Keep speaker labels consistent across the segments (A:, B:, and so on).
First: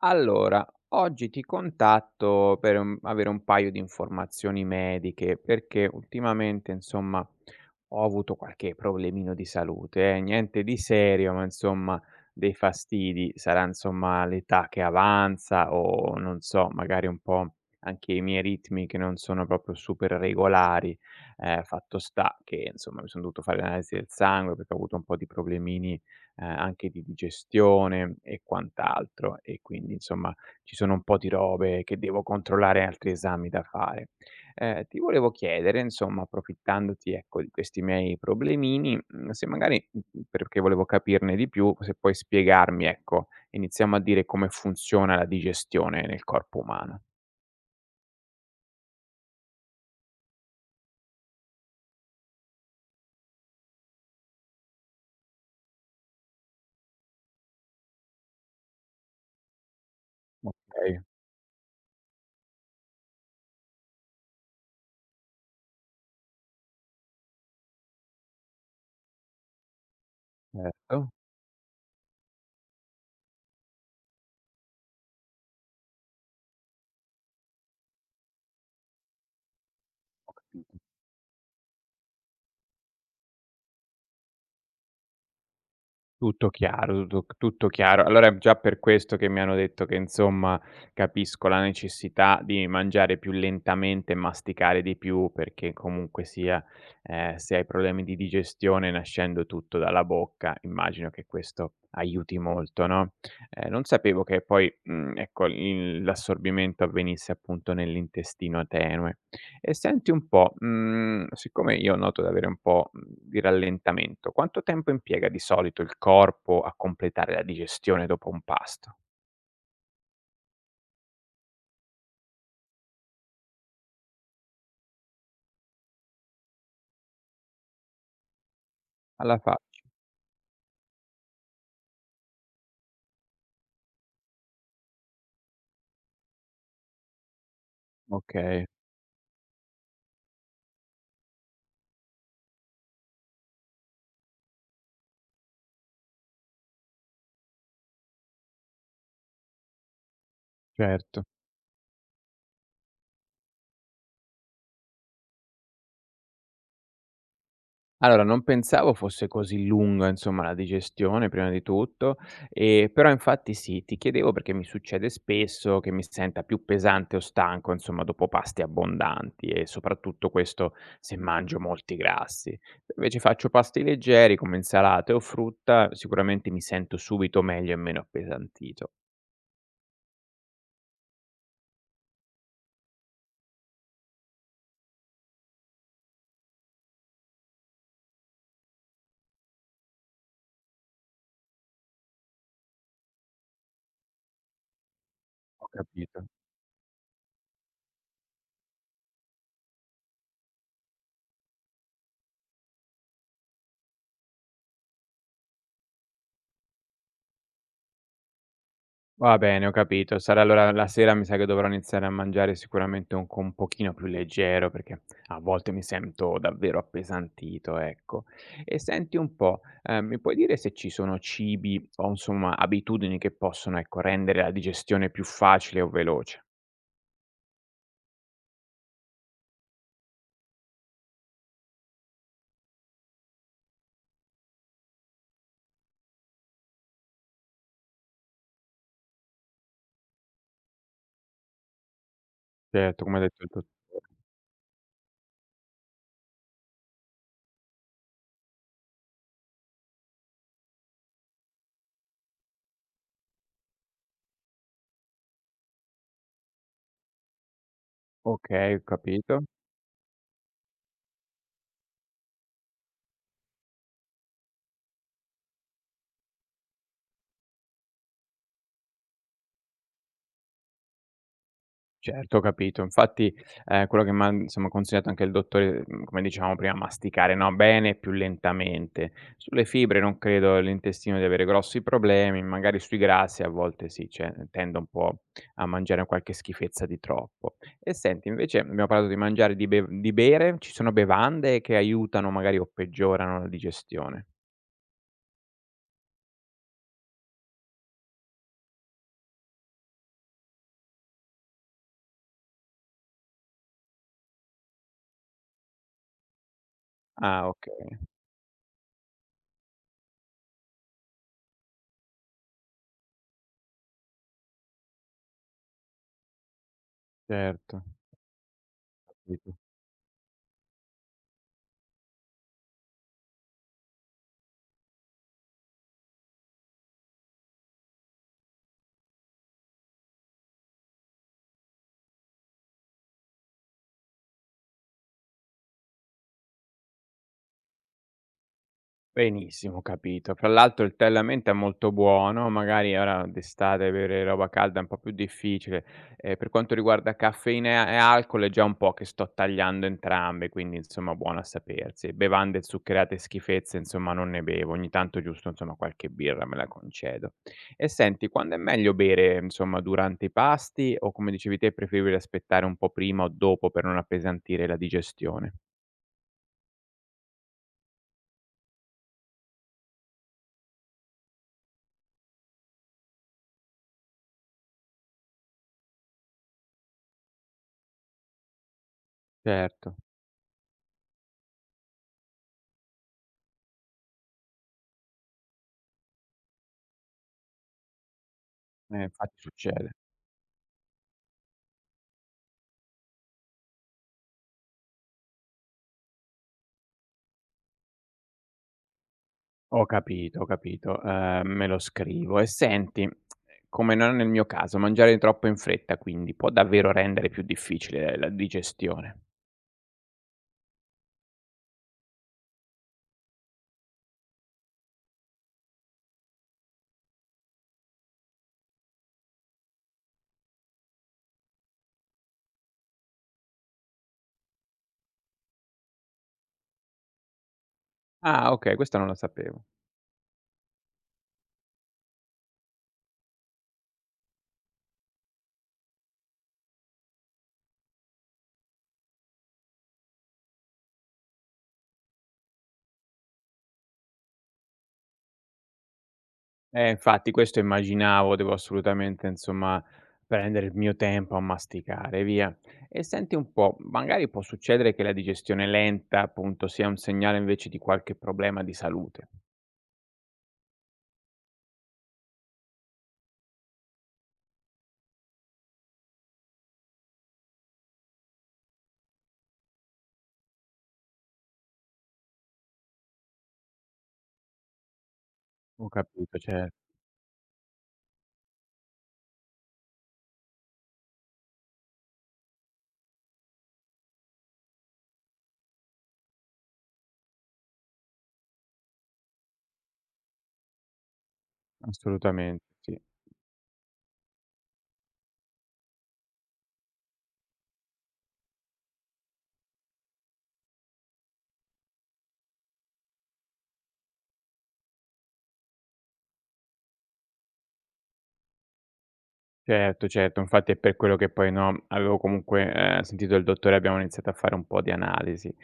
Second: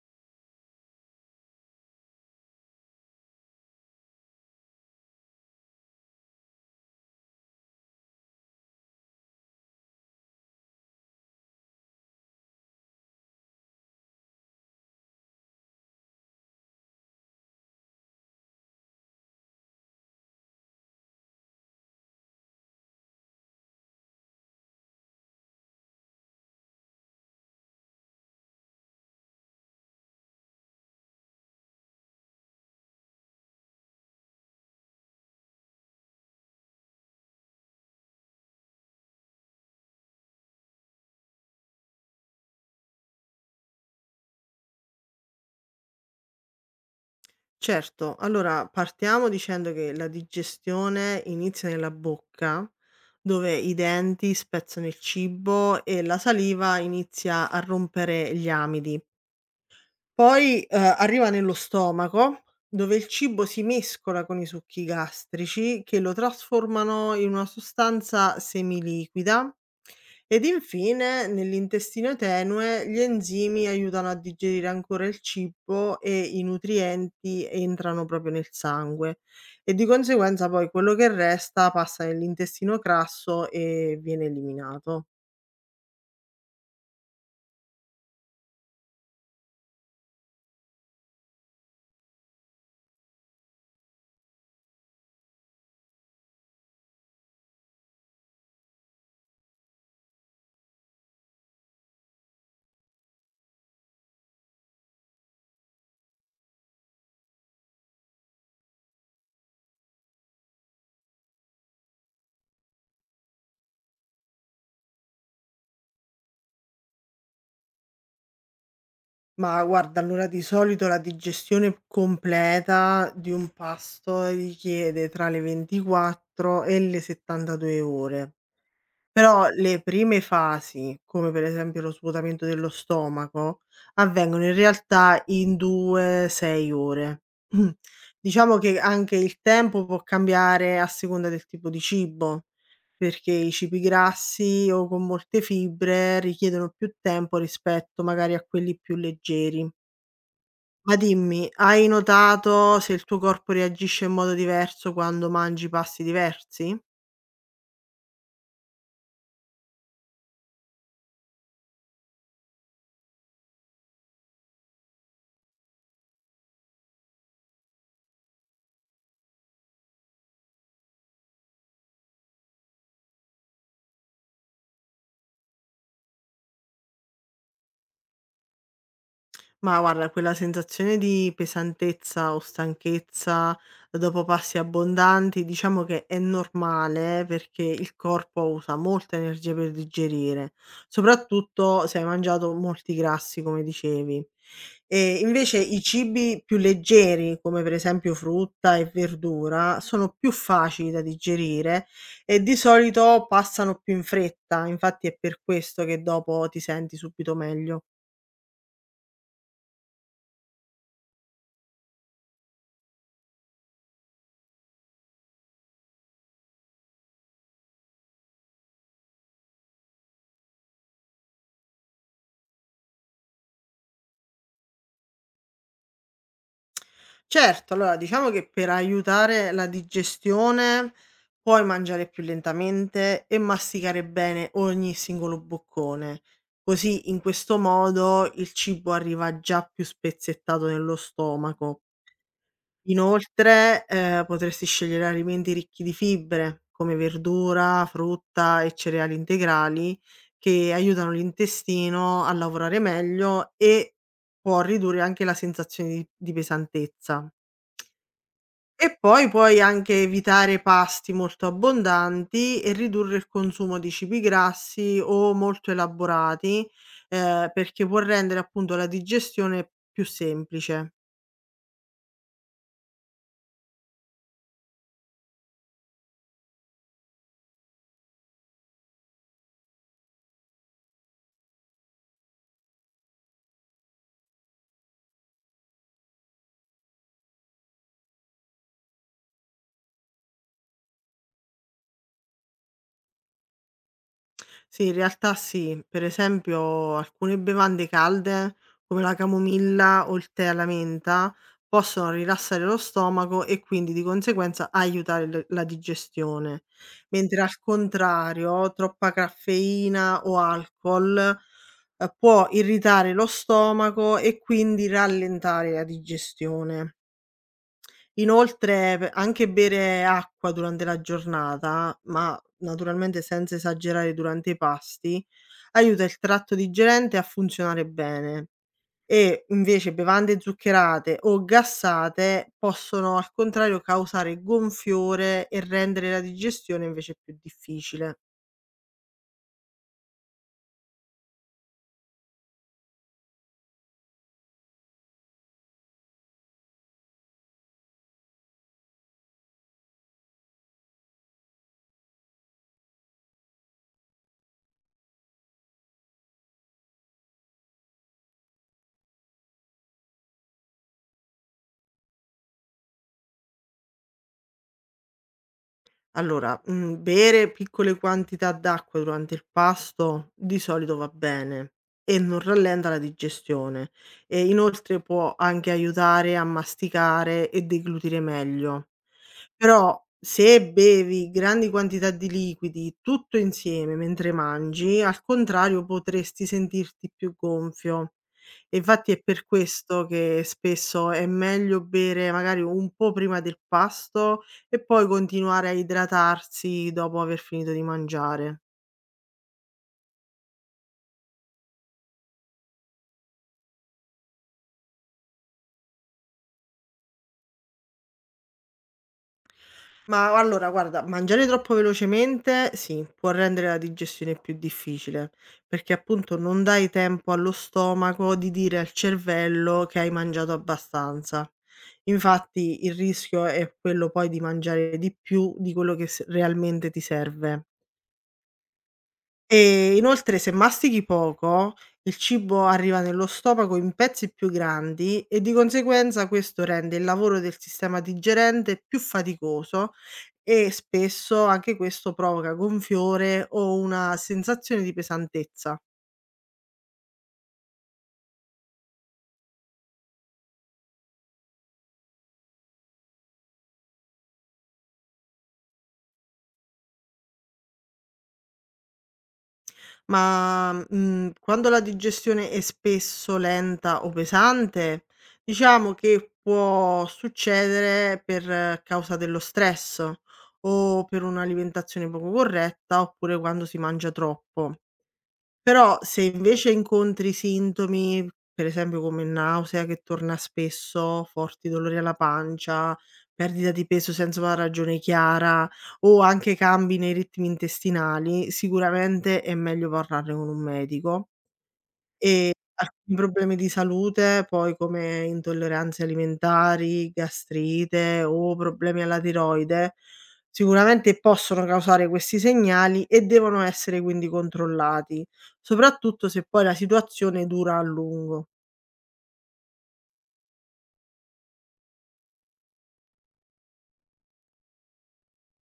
A: Allora, oggi ti contatto per avere un paio di informazioni mediche, perché ultimamente, insomma, ho avuto qualche problemino di salute, niente di serio, ma insomma, dei fastidi. Sarà insomma l'età che avanza o non so, magari un po' anche i miei ritmi che non sono proprio super regolari. Fatto sta che, insomma, mi sono dovuto fare l'analisi del sangue perché ho avuto un po' di problemini anche di digestione e quant'altro. E quindi insomma ci sono un po' di robe che devo controllare, altri esami da fare. Ti volevo chiedere insomma, approfittandoti ecco di questi miei problemini, se magari perché volevo capirne di più, se puoi spiegarmi ecco, iniziamo a dire come funziona la digestione nel corpo umano.
B: Certo, allora partiamo dicendo che la digestione inizia nella bocca, dove i denti spezzano il cibo e la saliva inizia a rompere gli amidi. Poi
A: Okay,
B: arriva nello stomaco, dove il cibo si mescola con i succhi gastrici che lo trasformano in una sostanza semiliquida ed
A: certo.
B: infine, nell'intestino tenue, gli enzimi aiutano a digerire ancora il cibo e i nutrienti entrano proprio nel sangue e di conseguenza poi quello che resta passa nell'intestino grasso e viene eliminato.
A: Tutto chiaro, tutto chiaro. Allora è già per questo che mi hanno detto che, insomma, capisco la necessità di mangiare più lentamente e masticare di più perché comunque sia, se hai problemi di digestione nascendo tutto dalla bocca, immagino che questo aiuti molto, no, non sapevo che poi, ecco, il l'assorbimento avvenisse appunto nell'intestino tenue. E senti un po', siccome io noto di avere un po', di rallentamento, quanto tempo impiega di solito il corpo a completare la digestione dopo un pasto?
B: Ma guarda, allora di solito la digestione completa di un pasto richiede tra le 24 e le 72 ore.
A: Alla
B: Però le
A: faccia.
B: prime fasi, come per esempio lo svuotamento dello stomaco, avvengono in realtà in 2, 6 ore. Mm. Diciamo
A: Okay,
B: che anche il tempo può cambiare a seconda del tipo di cibo, perché i cibi grassi o con molte fibre richiedono più tempo rispetto magari a quelli più leggeri. Ma
A: certo.
B: dimmi, hai notato se il tuo corpo reagisce in modo diverso quando mangi pasti diversi?
A: Allora, non pensavo fosse così lunga, insomma, la digestione prima di tutto, però infatti sì, ti chiedevo perché mi succede spesso che mi senta più pesante o stanco, insomma, dopo pasti abbondanti e soprattutto questo se mangio molti grassi. Se invece faccio pasti leggeri come insalate o frutta, sicuramente mi sento subito meglio e meno appesantito.
B: Ma guarda, quella sensazione di pesantezza o stanchezza dopo pasti abbondanti, diciamo che è normale perché il corpo usa molta energia per digerire, soprattutto se hai mangiato molti grassi, come dicevi. E invece
A: Ho
B: i
A: capito.
B: cibi più leggeri, come per esempio frutta e verdura, sono più facili da digerire e di solito passano più in fretta, infatti è per questo che dopo ti senti subito meglio.
A: Va bene, ho capito. Sarà allora la sera mi sa che dovrò iniziare a mangiare sicuramente un pochino più leggero, perché a volte mi sento davvero appesantito, ecco. E senti un po', mi puoi dire se ci sono cibi o insomma abitudini che possono, ecco, rendere la digestione più facile o veloce?
B: Certo, allora diciamo che per aiutare la digestione puoi mangiare più lentamente e masticare bene ogni singolo boccone. Così in questo modo il cibo arriva già più spezzettato nello stomaco.
A: Certo, come hai detto tu.
B: Inoltre, potresti scegliere alimenti ricchi di fibre, come verdura, frutta e cereali integrali, che aiutano l'intestino a lavorare meglio e può ridurre anche la sensazione di pesantezza.
A: Okay, ho
B: E poi
A: capito.
B: puoi anche evitare pasti molto abbondanti e ridurre il consumo di cibi grassi o molto elaborati, perché può rendere appunto la digestione più semplice.
A: Certo, ho capito. Infatti, quello che m'ha, insomma, consigliato anche il dottore, come dicevamo prima, masticare, no, bene e più lentamente. Sulle fibre non credo l'intestino di avere grossi problemi, magari sui grassi a volte sì, cioè tendo un po' a mangiare qualche schifezza di troppo. E senti, invece abbiamo parlato di mangiare, e di bere, ci sono bevande che aiutano magari o peggiorano la digestione?
B: Sì, in realtà sì. Per esempio alcune bevande calde, come la camomilla o il tè alla menta, possono rilassare lo stomaco e quindi di conseguenza aiutare l la digestione, mentre
A: Ah
B: al
A: okay,
B: contrario troppa caffeina o alcol, può irritare lo stomaco e quindi rallentare la digestione.
A: certo.
B: Inoltre p anche bere acqua durante la giornata, ma naturalmente senza esagerare durante i pasti, aiuta il tratto digerente a funzionare bene e invece bevande zuccherate o gassate possono al contrario causare gonfiore e rendere la digestione invece più difficile.
A: Benissimo, capito. Fra l'altro il tè alla menta è molto buono, magari ora d'estate bere roba calda è un po' più difficile. Per quanto riguarda caffeina e alcol è già un po' che sto tagliando entrambe, quindi insomma buono a sapersi. Bevande zuccherate e schifezze insomma non ne bevo, ogni tanto giusto insomma qualche birra me la concedo. E senti, quando è meglio bere insomma durante i pasti o come dicevi te è preferibile aspettare un po' prima o dopo per non appesantire la digestione?
B: Allora, bere piccole quantità d'acqua durante il pasto di solito va bene e non rallenta la digestione e inoltre può anche aiutare a masticare e deglutire meglio.
A: Certo,
B: Però se bevi grandi quantità di liquidi tutto insieme mentre mangi, al contrario potresti sentirti più gonfio. E
A: eh
B: infatti è
A: infatti
B: per
A: succede.
B: questo che spesso è meglio bere magari un po' prima del pasto e poi continuare a idratarsi dopo aver finito di mangiare.
A: Ho capito, me lo scrivo. E senti, come non nel mio caso, mangiare troppo in fretta quindi può davvero rendere più difficile la digestione.
B: Ma allora guarda, mangiare troppo velocemente sì, può rendere la digestione più difficile, perché appunto non dai tempo allo stomaco di dire al cervello che hai mangiato abbastanza. Infatti il rischio è quello poi di mangiare di più di quello che s realmente ti serve.
A: Ah, okay, questa non la sapevo.
B: E inoltre se mastichi poco, il cibo arriva nello stomaco in pezzi più grandi e di conseguenza questo rende il lavoro del sistema digerente più faticoso e spesso anche questo provoca gonfiore o una sensazione di pesantezza.
A: Infatti questo immaginavo, devo assolutamente insomma prendere il mio tempo a masticare, via. E senti un po', magari può succedere che la digestione lenta, appunto, sia un segnale invece di qualche problema di salute.
B: Quando la digestione è spesso lenta o pesante, diciamo che può succedere per causa dello stress o per un'alimentazione poco corretta, oppure quando si mangia troppo.
A: Ho
B: Però se
A: capito,
B: invece
A: cer
B: incontri sintomi, per esempio come nausea che torna spesso, forti dolori alla pancia, perdita di peso senza una ragione chiara o anche cambi nei ritmi intestinali, sicuramente è meglio parlarne con un medico. E
A: assolutamente, sì.
B: alcuni problemi di salute, poi come intolleranze alimentari, gastrite o problemi alla tiroide, sicuramente possono causare questi segnali e devono essere quindi controllati, soprattutto se poi la situazione dura a lungo.
A: Certo, certo, infatti è per quello che poi, no, avevo comunque, sentito il dottore, abbiamo iniziato a fare un po' di analisi.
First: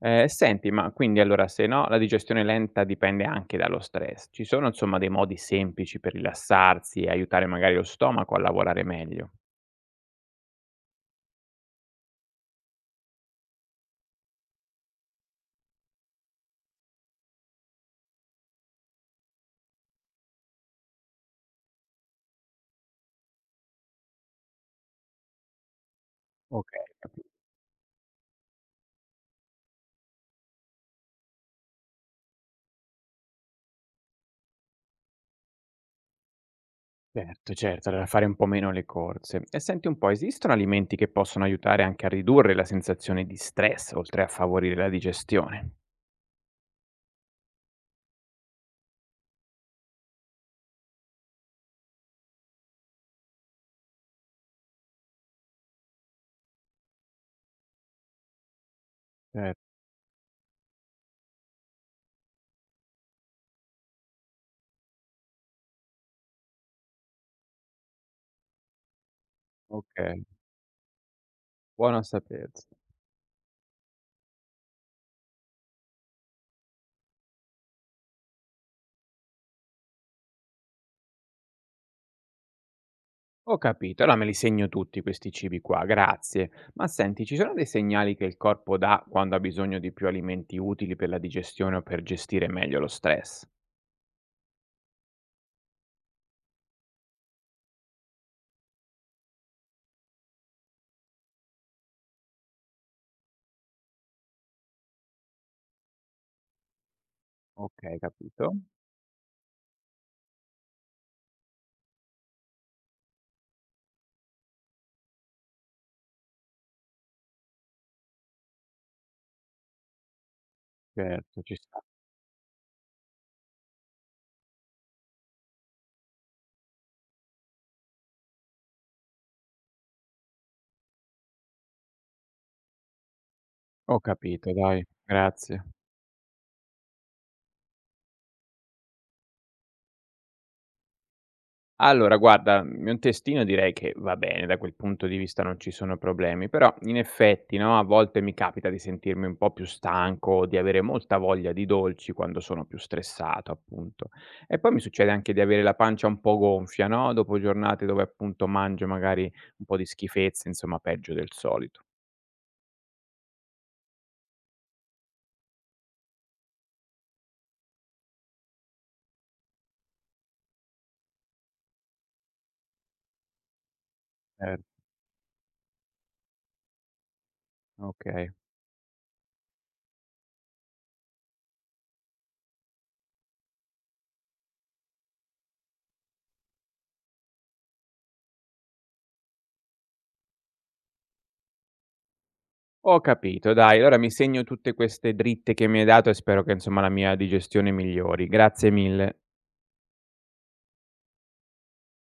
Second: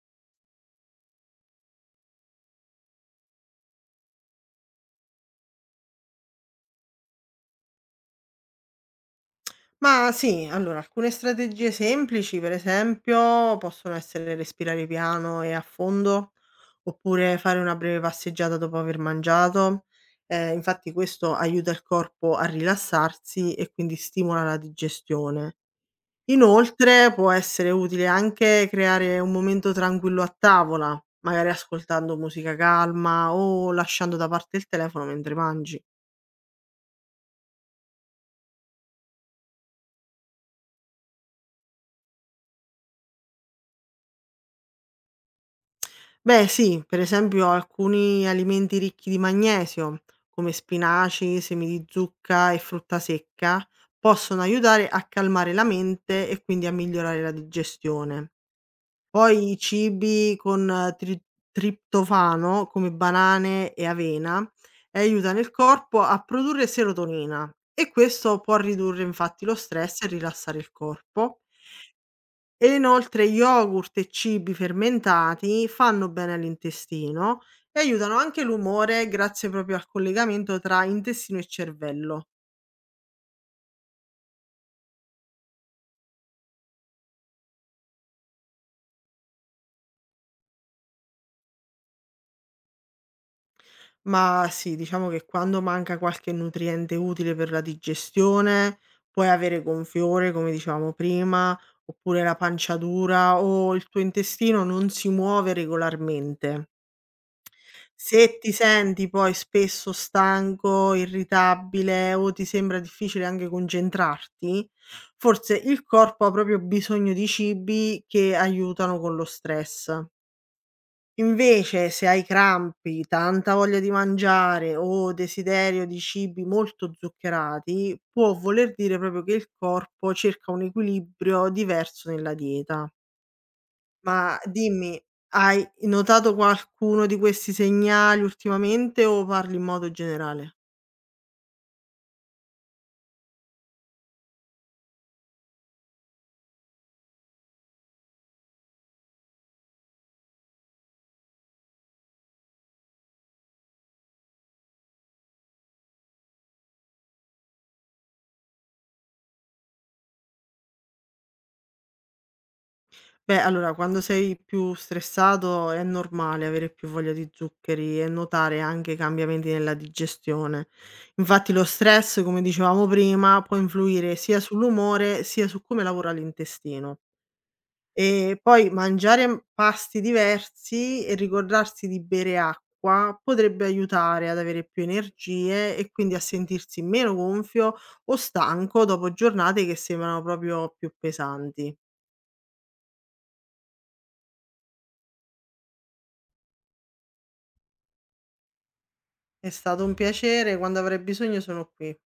A: Senti, ma quindi allora se, no, la digestione lenta dipende anche dallo stress, ci sono insomma dei modi semplici per rilassarsi e aiutare magari lo stomaco a lavorare meglio?
B: Ma sì, allora alcune strategie semplici, per esempio, possono essere respirare piano e a fondo, oppure fare una breve passeggiata dopo aver mangiato. Infatti questo aiuta il corpo a rilassarsi e quindi stimola la digestione.
A: Okay,
B: Inoltre
A: capi
B: può essere utile anche creare un momento tranquillo a tavola, magari ascoltando musica calma o lasciando da parte il telefono mentre mangi.
A: Certo, certo, allora fare un po' meno le corse. E senti un po', esistono alimenti che possono aiutare anche a ridurre la sensazione di stress, oltre a favorire la digestione?
B: Beh sì, per esempio alcuni alimenti ricchi di magnesio, come spinaci, semi di zucca e frutta secca, possono aiutare a calmare la mente e quindi a migliorare la digestione. Poi i
A: Certo,
B: cibi con triptofano, come banane e avena, aiutano il corpo a produrre serotonina e questo può ridurre infatti lo stress e
A: okay,
B: rilassare il corpo.
A: buono a
B: E
A: sapersi.
B: inoltre yogurt e cibi fermentati fanno bene all'intestino e aiutano anche l'umore grazie proprio al collegamento tra intestino e cervello.
A: Ho capito, allora me li segno tutti questi cibi qua, grazie. Ma senti, ci sono dei segnali che il corpo dà quando ha bisogno di più alimenti utili per la digestione o per gestire meglio lo stress?
B: Ma sì, diciamo che quando manca qualche nutriente utile per la digestione, puoi avere gonfiore, come dicevamo prima, oppure la pancia dura o il tuo intestino non si muove regolarmente.
A: Ok,
B: Se ti
A: capito.
B: senti poi spesso stanco, irritabile o ti sembra difficile anche concentrarti, forse il corpo ha proprio bisogno di cibi che aiutano con lo stress.
A: Certo, ci sta.
B: Invece, se hai crampi, tanta voglia di mangiare o desiderio di cibi molto zuccherati, può voler dire proprio che il corpo cerca un equilibrio diverso nella dieta.
A: Ho
B: Ma
A: capito, dai,
B: dimmi, hai
A: grazie.
B: notato qualcuno di questi segnali ultimamente o parli in modo generale?
A: Allora guarda, un testino direi che va bene, da quel punto di vista non ci sono problemi, però in effetti, no, a volte mi capita di sentirmi un po' più stanco o di avere molta voglia di dolci quando sono più stressato, appunto. E poi mi succede anche di avere la pancia un po' gonfia, no, dopo giornate dove appunto mangio magari un po' di schifezze, insomma peggio del solito.
B: Beh, allora, quando sei più stressato è normale avere più voglia di zuccheri e notare anche cambiamenti nella digestione. Infatti lo stress, come dicevamo prima, può influire sia
A: Cer
B: sull'umore sia su come lavora l'intestino.
A: okay.
B: E poi mangiare pasti diversi e ricordarsi di bere acqua potrebbe aiutare ad avere più energie e quindi a sentirsi meno gonfio o stanco dopo giornate che sembrano proprio più pesanti.
A: Ho capito dai, allora mi segno tutte queste dritte che mi hai dato e spero che insomma la mia digestione migliori. Grazie mille.
B: È stato un piacere, quando avrai bisogno sono qui.